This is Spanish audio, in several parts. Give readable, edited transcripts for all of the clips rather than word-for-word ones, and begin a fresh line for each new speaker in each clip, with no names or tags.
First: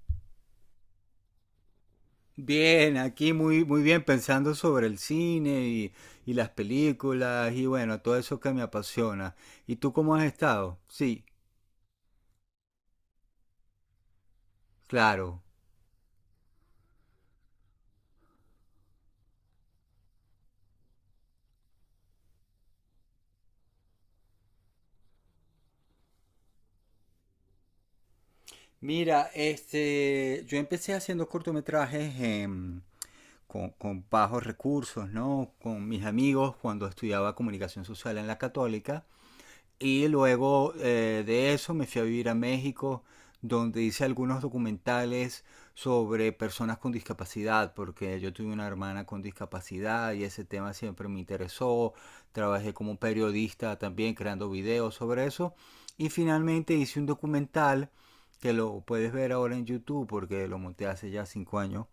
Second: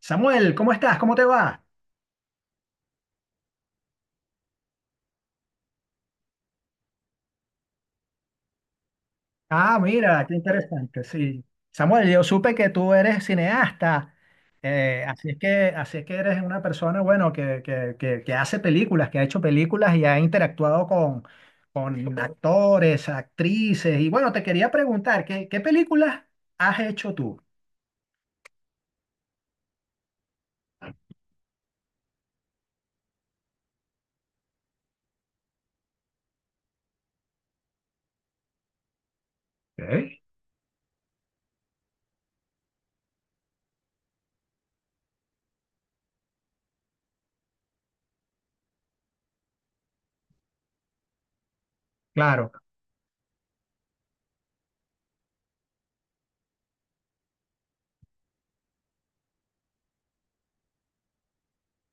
Samuel, ¿cómo estás? ¿Cómo te va?
Bien, aquí muy, muy bien pensando sobre el cine y las películas y bueno, todo eso que me apasiona. ¿Y
Ah,
tú cómo
mira,
has
qué
estado?
interesante,
Sí,
sí. Samuel, yo supe que tú eres cineasta,
claro.
así es que eres una persona, bueno, que hace películas, que ha hecho películas y ha interactuado con actores, actrices. Y bueno, te quería preguntar, ¿qué películas has hecho tú?
Mira, este, yo empecé haciendo cortometrajes con bajos recursos, ¿no? Con mis amigos cuando estudiaba comunicación social en la Católica. Y
Ok.
luego de eso me fui a vivir a México, donde hice algunos documentales sobre personas con discapacidad, porque yo tuve una hermana con discapacidad y ese tema siempre me interesó.
Claro,
Trabajé como periodista también creando videos sobre eso. Y finalmente hice un documental que lo puedes ver ahora en YouTube porque lo monté hace ya 5 años,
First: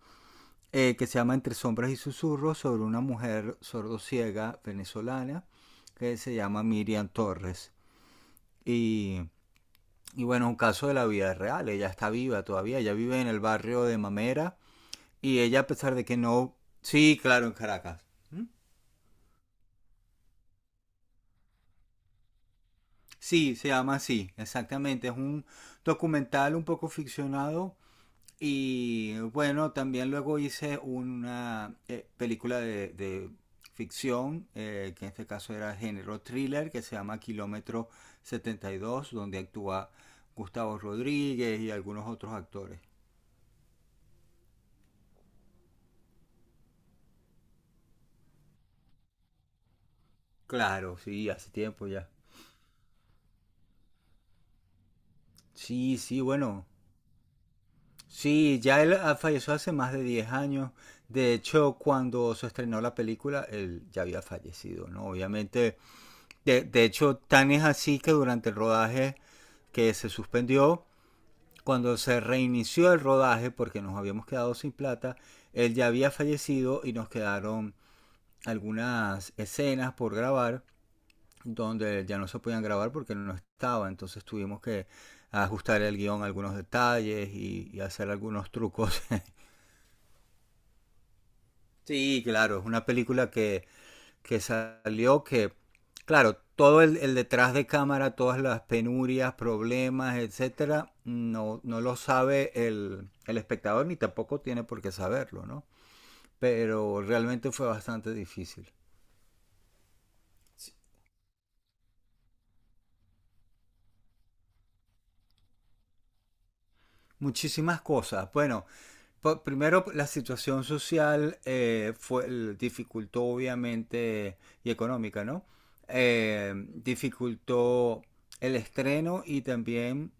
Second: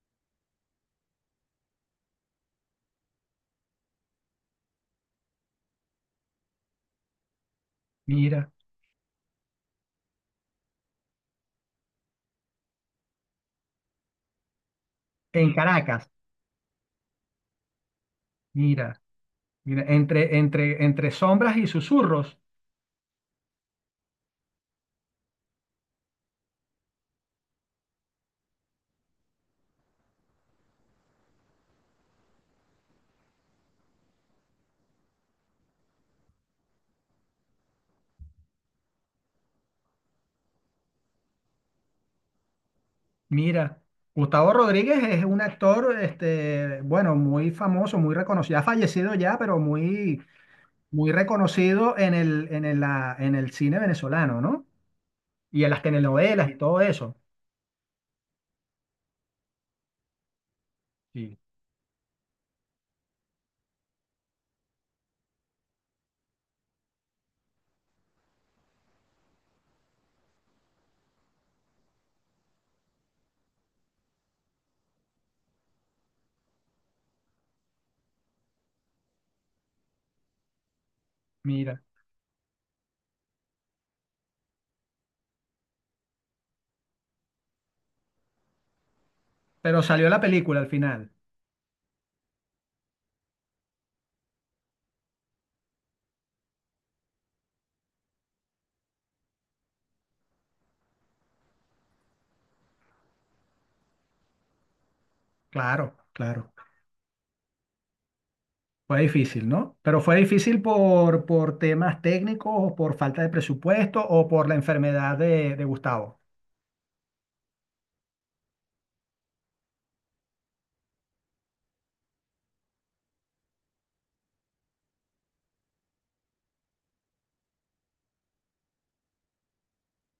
que se llama Entre Sombras y Susurros sobre una mujer sordociega venezolana que se llama Miriam Torres.
mira,
Y, y bueno, un caso de la vida real. Ella está viva todavía. Ella vive en el barrio de Mamera. Y
en
ella, a pesar de
Caracas.
que no. Sí, claro, en Caracas. ¿Mm?
Mira, mira, entre sombras y susurros.
Sí, se llama así, exactamente. Es un documental un poco ficcionado. Y bueno, también luego hice una película de ficción, que en este caso era género thriller, que se llama Kilómetro 72, donde actúa Gustavo Rodríguez y algunos otros actores.
Mira, Gustavo Rodríguez es un actor, este, bueno, muy famoso, muy reconocido, ha fallecido ya, pero muy,
Claro,
muy
sí, hace tiempo
reconocido
ya.
en el cine venezolano, ¿no? Y en las
Sí, sí,
telenovelas y
bueno.
todo eso.
Sí, ya él falleció hace más de 10 años. De
Sí.
hecho, cuando se estrenó la película, él ya había fallecido, ¿no? Obviamente, de hecho, tan es así que durante el rodaje que se suspendió, cuando se reinició el rodaje, porque nos habíamos quedado sin plata, él ya había fallecido y nos quedaron algunas escenas por grabar,
Mira,
donde ya no se podían grabar porque no estaba. Entonces tuvimos que ajustar el guión a algunos detalles y hacer algunos trucos.
pero salió la película al final.
Sí, claro, es una película que salió que, claro, todo el detrás de cámara, todas las penurias, problemas, etcétera, no lo sabe el espectador ni tampoco tiene por qué saberlo, ¿no?
Claro, claro.
Pero realmente fue bastante difícil.
Fue difícil, ¿no? Pero fue difícil por temas técnicos o por falta de presupuesto o por la enfermedad de Gustavo.
Muchísimas cosas. Bueno, primero, pues, la situación social fue, dificultó obviamente, y económica, ¿no? Dificultó el estreno y también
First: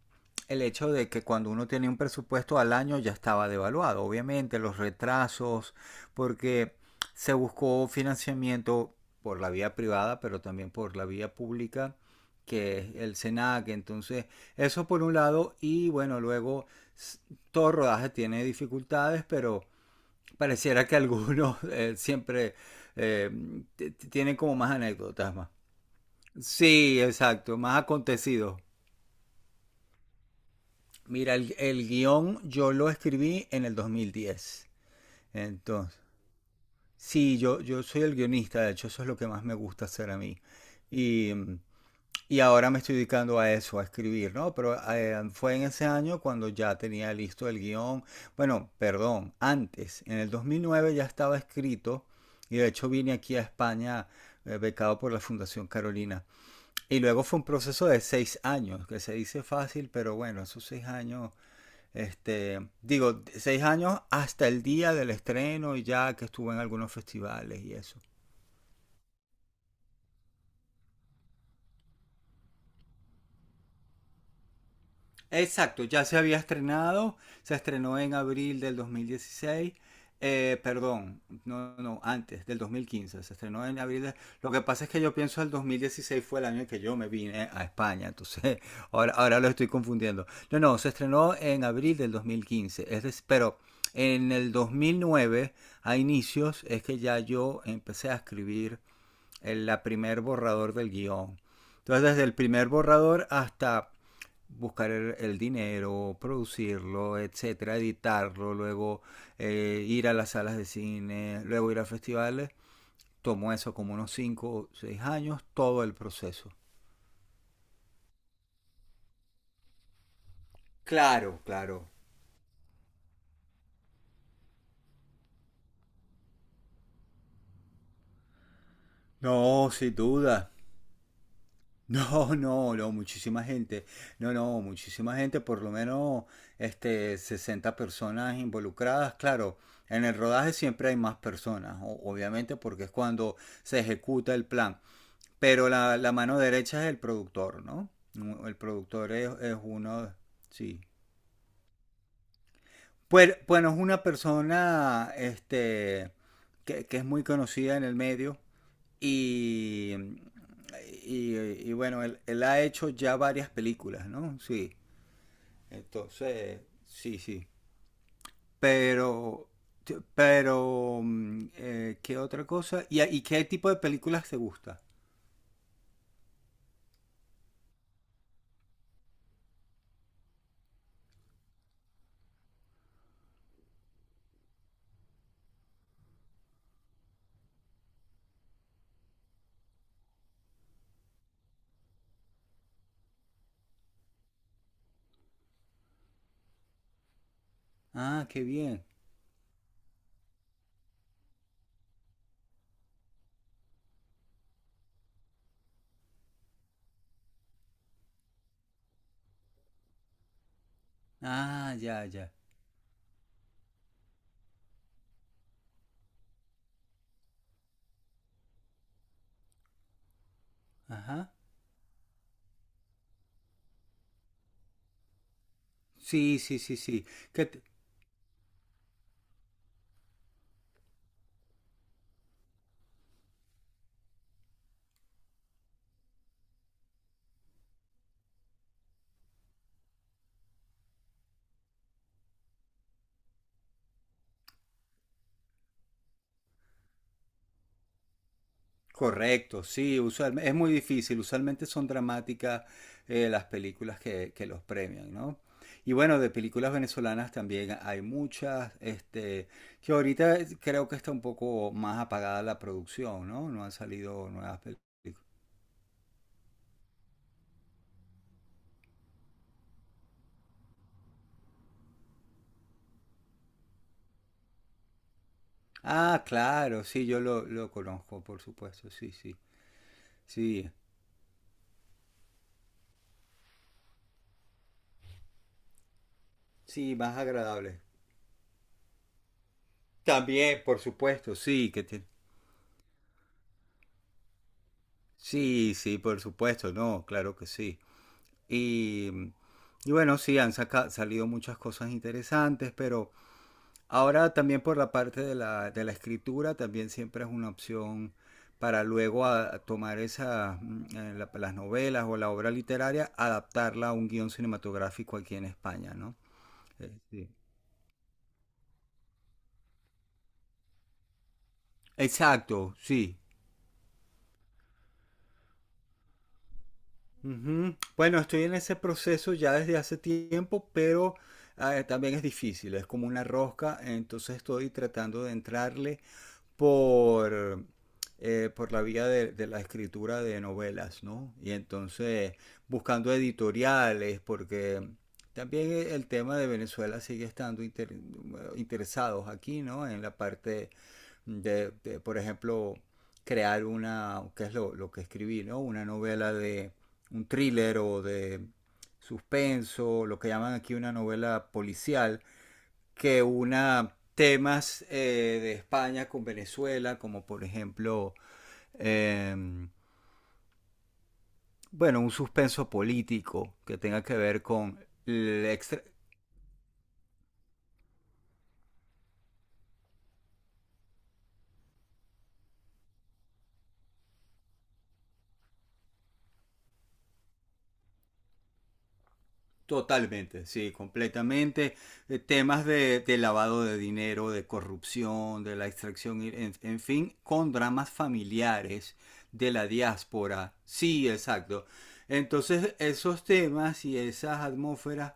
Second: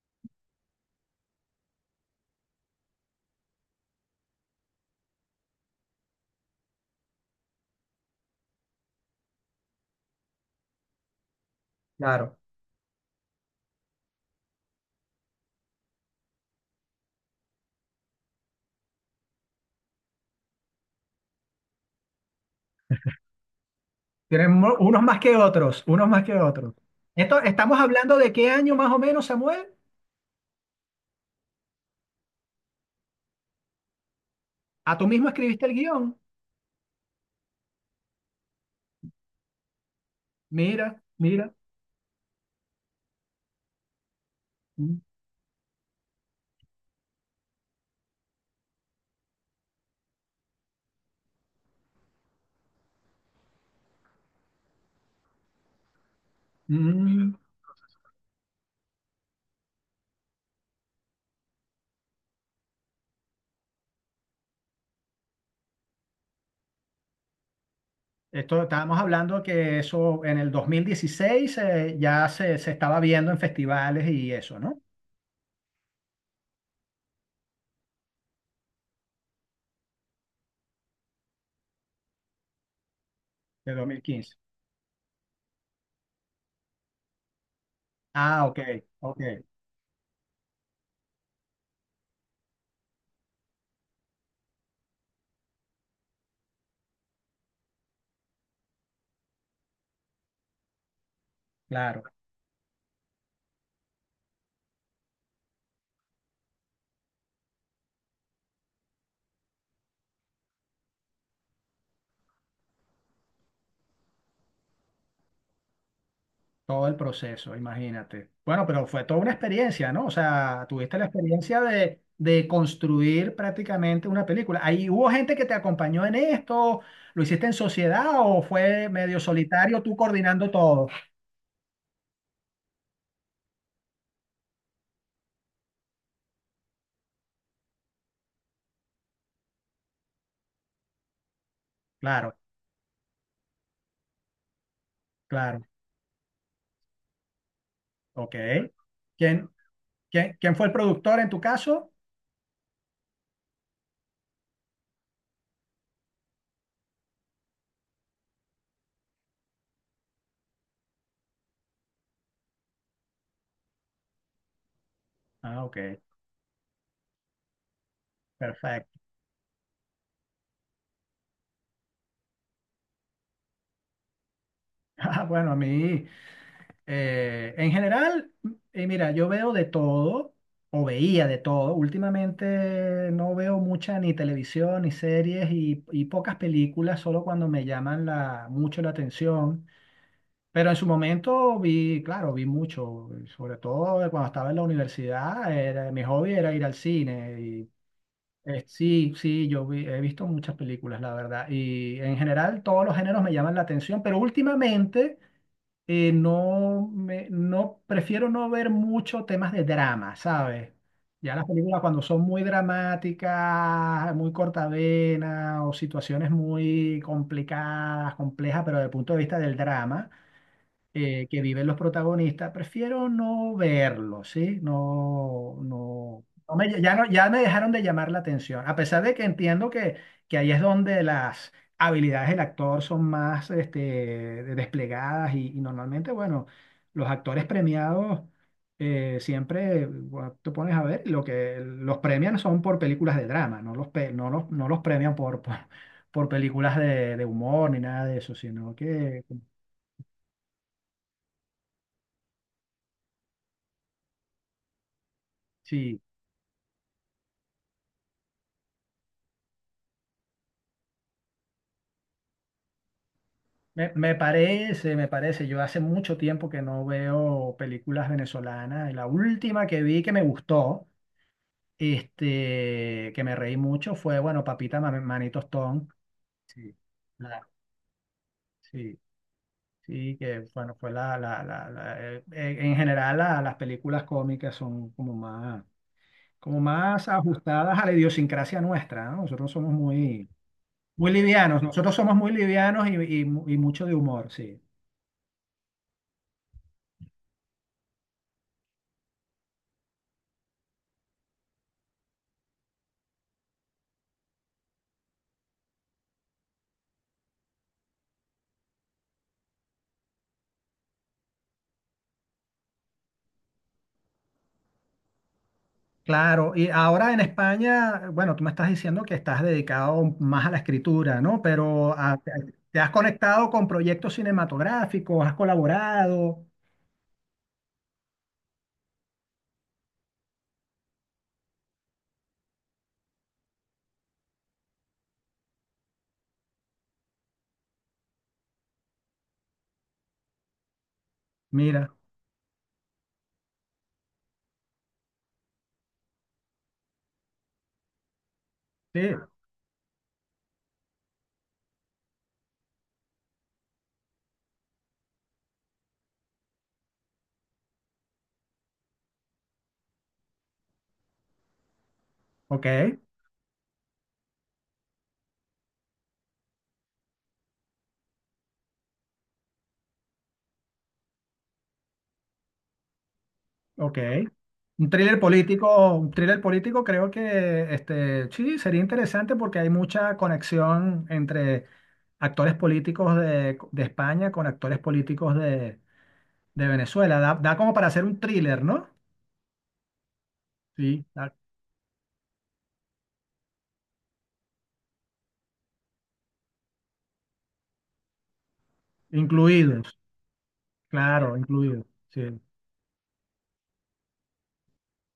el hecho de que cuando uno tenía un presupuesto al año ya estaba devaluado, obviamente, los retrasos, porque se buscó financiamiento por la vía privada, pero también por la vía pública,
Claro.
que es el SENAC. Entonces, eso por un lado, y bueno, luego s- todo rodaje tiene dificultades, pero pareciera que algunos siempre eh, tienen
Tienen
como más
mo- unos más
anécdotas
que
más.
otros, unos más que otros.
Sí,
Esto,
exacto,
estamos
más
hablando de qué
acontecidos.
año más o menos, Samuel.
Mira, el guión yo lo escribí en el 2010.
¿A tú mismo escribiste el
Entonces,
guión?
sí, yo soy el guionista. De hecho, eso es lo que más me gusta hacer a mí.
Mira,
Y
mira.
mm, Y ahora me estoy dedicando a eso, a escribir, ¿no? Pero
Mm.
fue en ese año cuando ya tenía listo el guión. Bueno, perdón, antes, en el 2009 ya estaba escrito y de hecho vine aquí a España becado por la Fundación Carolina. Y luego
Mm.
fue un proceso de 6 años, que se dice fácil, pero bueno, esos 6 años, este, digo, 6 años hasta el día del estreno y ya que estuve en algunos festivales y eso.
Esto estábamos hablando que eso en el 2016 ya se estaba viendo en festivales y eso, ¿no?
Exacto, ya se había estrenado, se estrenó en abril del 2016, perdón, no, no, antes del 2015, se estrenó
De
en abril.
2015.
Lo que pasa es que yo pienso el 2016 fue el año en que yo me vine a España,
Ah,
entonces
ok,
ahora,
ok,
ahora lo estoy confundiendo. No, no, se estrenó en abril del 2015, pero en el 2009, a inicios, es que ya yo empecé a escribir el la primer borrador del guión.
claro.
Entonces, desde el primer borrador hasta buscar dinero, producirlo, etcétera, editarlo, luego ir a las salas de cine, luego ir a festivales, tomó eso como unos 5 o 6 años, todo el proceso.
Todo el proceso, imagínate. Bueno, pero fue toda una experiencia, ¿no? O sea, tuviste la
Claro,
experiencia
claro.
de construir prácticamente una película. ¿Ahí hubo gente que te acompañó en esto? ¿Lo hiciste en sociedad o fue medio
No,
solitario tú
sin
coordinando
duda.
todo?
No, no, no, muchísima gente. No, no, muchísima gente, por lo menos este, 60 personas involucradas. Claro, en el rodaje siempre hay más personas,
Claro,
obviamente, porque es cuando se ejecuta el plan.
claro.
Pero la mano derecha es el productor, ¿no?
Ok.
El productor es,
¿Quién,
es uno,
quién fue el
sí.
productor en tu caso?
Pues, bueno, es una persona este, que es muy conocida en el medio y, y, y bueno, él ha hecho ya varias películas, ¿no? Sí,
Ah, ok.
entonces, sí, sí.
Perfecto.
Pero, pero, ¿qué otra cosa? ¿Y qué tipo de películas te gusta?
Ah, bueno, a mí. En general, mira, yo veo de todo, o veía de todo. Últimamente no veo mucha ni televisión, ni series y pocas películas, solo cuando me llaman la, mucho la atención. Pero en su momento vi, claro, vi mucho, sobre todo de cuando estaba en la universidad, era, mi hobby era ir al cine. Y,
Ah, qué bien.
sí, sí, yo vi- he visto muchas películas, la verdad. Y en general todos los géneros me llaman la atención, pero últimamente no, me, no, prefiero no ver mucho temas de drama, ¿sabes? Ya las
Ah,
películas cuando
ya,
son
ya.
muy dramáticas, muy cortavenas o situaciones muy complicadas, complejas, pero desde el punto de vista del drama
Ajá.
que viven los protagonistas, prefiero no verlo, ¿sí? No, no,
Sí,
no
sí, sí,
me, ya, no,
sí.
ya me dejaron de llamar la atención, a pesar de que entiendo que ahí es donde las habilidades del actor son más este, de- desplegadas y normalmente, bueno, los actores premiados siempre bueno, te pones a ver, lo que los premian son por películas de drama, no los, pe- no los, no los premian por películas de humor ni nada de eso, sino que...
Correcto, sí, usualmente, es muy difícil, usualmente son dramáticas las películas que los premian, ¿no? Y
Sí.
bueno, de películas venezolanas también hay muchas, este, que ahorita creo que está un poco más apagada la producción, ¿no? No han
Me
salido nuevas películas.
parece, me parece. Yo hace mucho tiempo que no veo películas venezolanas. Y la última que vi que me gustó, este, que me reí mucho, fue, bueno, Papita Ma- Manito Stone.
Ah,
Sí.
claro, sí, yo lo,
La-
lo conozco, por supuesto,
sí,
sí, sí,
sí, que
sí,
bueno, fue en general la- las películas cómicas son como
sí,
más
más
ajustadas
agradable.
a la idiosincrasia nuestra, ¿no? Nosotros somos muy,
También, por
muy
supuesto,
livianos,
sí,
nosotros somos muy livianos y, mu- y mucho de humor, sí.
sí, sí, por supuesto, no, claro que sí. Y, mm, y bueno, sí, han salido muchas cosas interesantes, pero ahora también por la parte de la escritura también siempre es una opción para luego a tomar esas, las novelas o la obra literaria, adaptarla a un guión cinematográfico aquí en España, ¿no?
Claro, y ahora en
Sí.
España, bueno, tú me estás diciendo que estás dedicado más a la escritura, ¿no? Pero a- te
Exacto,
te has
sí.
conectado con proyectos cinematográficos, has colaborado.
Ujú. Bueno, estoy en ese proceso ya desde hace tiempo, pero también es difícil, es como una rosca, entonces estoy tratando de entrarle por, por la vía de la escritura de novelas, ¿no? Y
Mira,
entonces buscando editoriales, porque también el tema de Venezuela sigue estando
sí,
interesados aquí, ¿no? En la parte de, por ejemplo, crear una, que es lo que escribí, ¿no? Una novela de un thriller o de suspenso, lo que llaman aquí una novela policial,
ok,
que una temas de España con Venezuela, como por ejemplo, eh, bueno, un suspenso político que
ok.
tenga que ver con el extra-
Un thriller político creo que este, sí, sería interesante porque hay mucha conexión entre actores políticos de España con actores políticos de Venezuela. Da, da como para hacer un thriller, ¿no?
totalmente, sí,
Sí, da-
completamente. Temas de lavado de dinero, de corrupción, de la extracción, en fin, con dramas familiares de la
incluidos.
diáspora. Sí,
Claro,
exacto.
incluido. Sí.
Entonces, esos temas y esas atmósferas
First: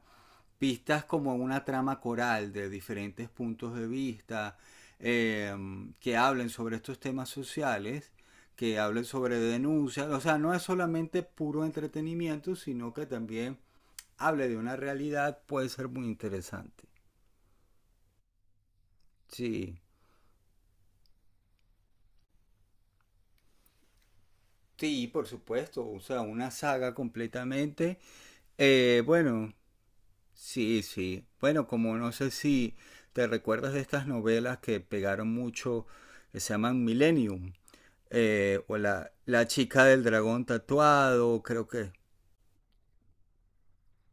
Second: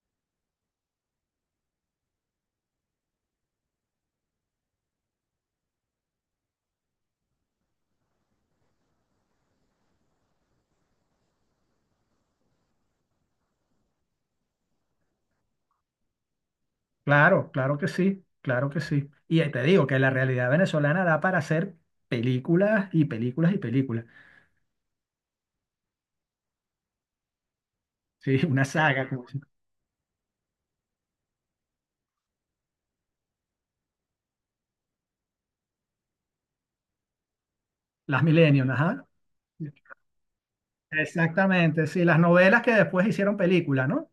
pistas como una trama coral de diferentes puntos de vista eh, que hablen sobre estos temas sociales, que hablen sobre denuncias, o sea, no es solamente puro entretenimiento, sino que también hable de una realidad, puede ser muy interesante.
Claro, claro que sí, claro que sí. Y ahí te
Sí.
digo que la realidad venezolana da para hacer películas y películas y películas.
Sí, por supuesto, o sea, una saga completamente.
Sí, una saga, como se-
Bueno, sí, sí. Bueno, como no sé si te recuerdas de estas novelas que pegaron mucho, que se llaman Millennium,
las Millennium,
o
ajá.
la chica del dragón tatuado, creo
Exactamente,
que
sí, las novelas que después hicieron película, ¿no?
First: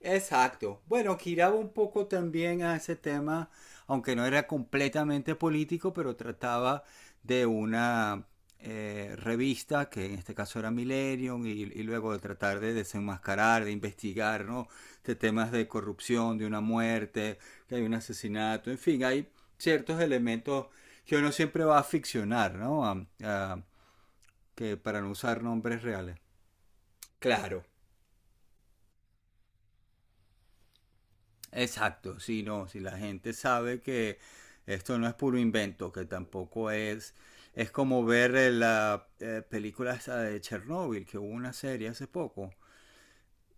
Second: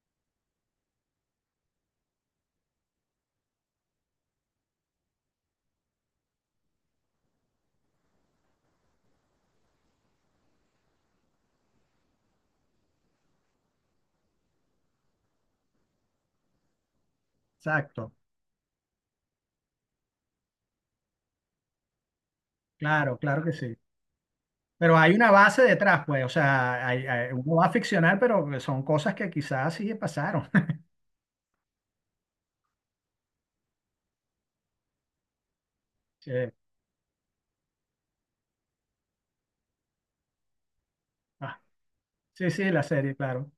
exacto. Bueno, giraba un poco también a ese tema, aunque no era completamente político, pero trataba de una revista, que en este caso era Millennium, y luego de tratar de desenmascarar, de investigar, ¿no? De temas de corrupción, de una muerte, que hay un
Exacto,
asesinato, en fin, hay ciertos elementos que uno siempre va a ficcionar, ¿no?
claro, claro que sí.
Que
Pero
para no
hay una
usar
base
nombres
detrás,
reales.
pues, o sea, hay- hay- uno
Claro.
va a ficcionar, pero son cosas que quizás sí pasaron.
Exacto, sí, no, si la gente sabe que esto no es puro invento, que
Sí.
tampoco es como ver la película esa de Chernobyl, que hubo una
Ah,
serie hace
sí,
poco,
sí, la serie, claro.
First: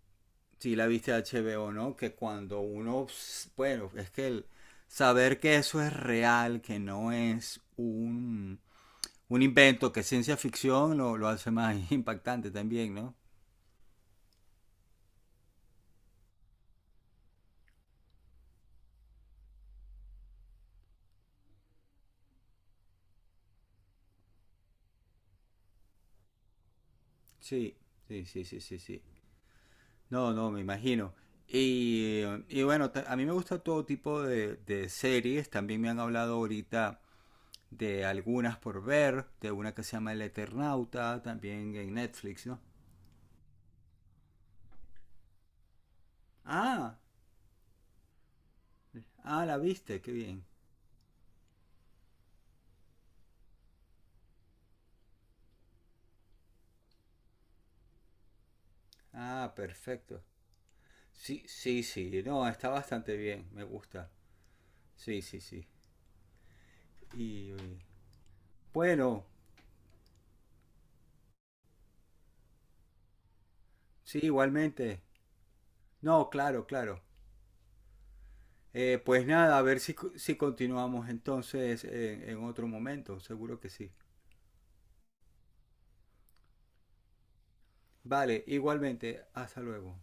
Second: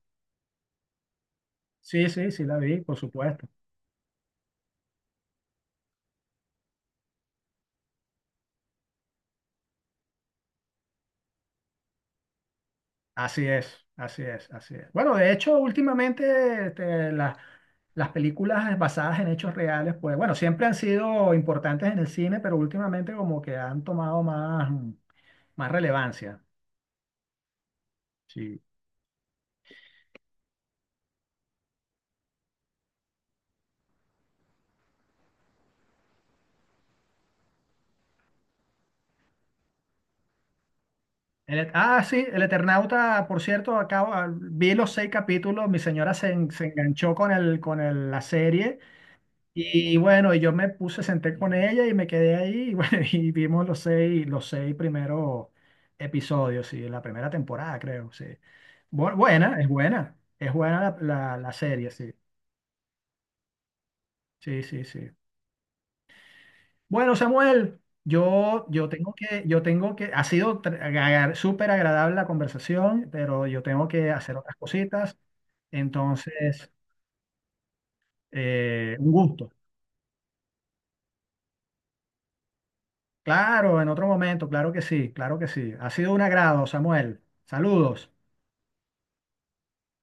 si la viste de HBO, ¿no?
Sí,
Que
sí, sí, la
cuando
vi, por
uno,
supuesto.
bueno, es que el saber que eso es real, que no es un invento, que es ciencia ficción, lo hace más impactante también, ¿no?
Así es, así es, así es. Bueno, de hecho, últimamente este, las películas basadas en hechos reales, pues bueno, siempre han sido importantes en el cine, pero últimamente como que han tomado más, más relevancia.
Sí, sí, sí, sí,
Sí.
sí, sí. No, no, me imagino. Y bueno, a mí me gusta todo tipo de series. También me han hablado ahorita de algunas por ver, de una que se llama El Eternauta,
El et-
también en
ah, sí, El
Netflix, ¿no?
Eternauta, por cierto, acabo, ah, vi los 6 capítulos, mi señora se, en- se
Ah,
enganchó con el- la serie.
ah, la
Y
viste, qué
bueno, y
bien.
yo me puse, senté con ella y me quedé ahí y, bueno, y vimos los 6, los 6 primeros episodios, sí, de la primera temporada, creo, sí. Bu-
Ah,
buena, es buena,
perfecto.
es buena la, la-
Sí,
la
sí,
serie, sí,
sí, no, está bastante bien, me gusta.
sí, sí, sí.
Sí, sí, sí.
Bueno,
Y
Samuel, yo,
bueno,
yo tengo que, ha sido tr- agar- súper agradable la conversación, pero yo tengo que
sí,
hacer otras
igualmente.
cositas,
No, claro,
entonces,
claro.
un
Pues
gusto.
nada, a ver si continuamos entonces en otro momento, seguro que
Claro, en
sí.
otro momento, claro que sí, claro que sí. Ha sido un agrado, Samuel. Saludos.
Vale, igualmente, hasta luego.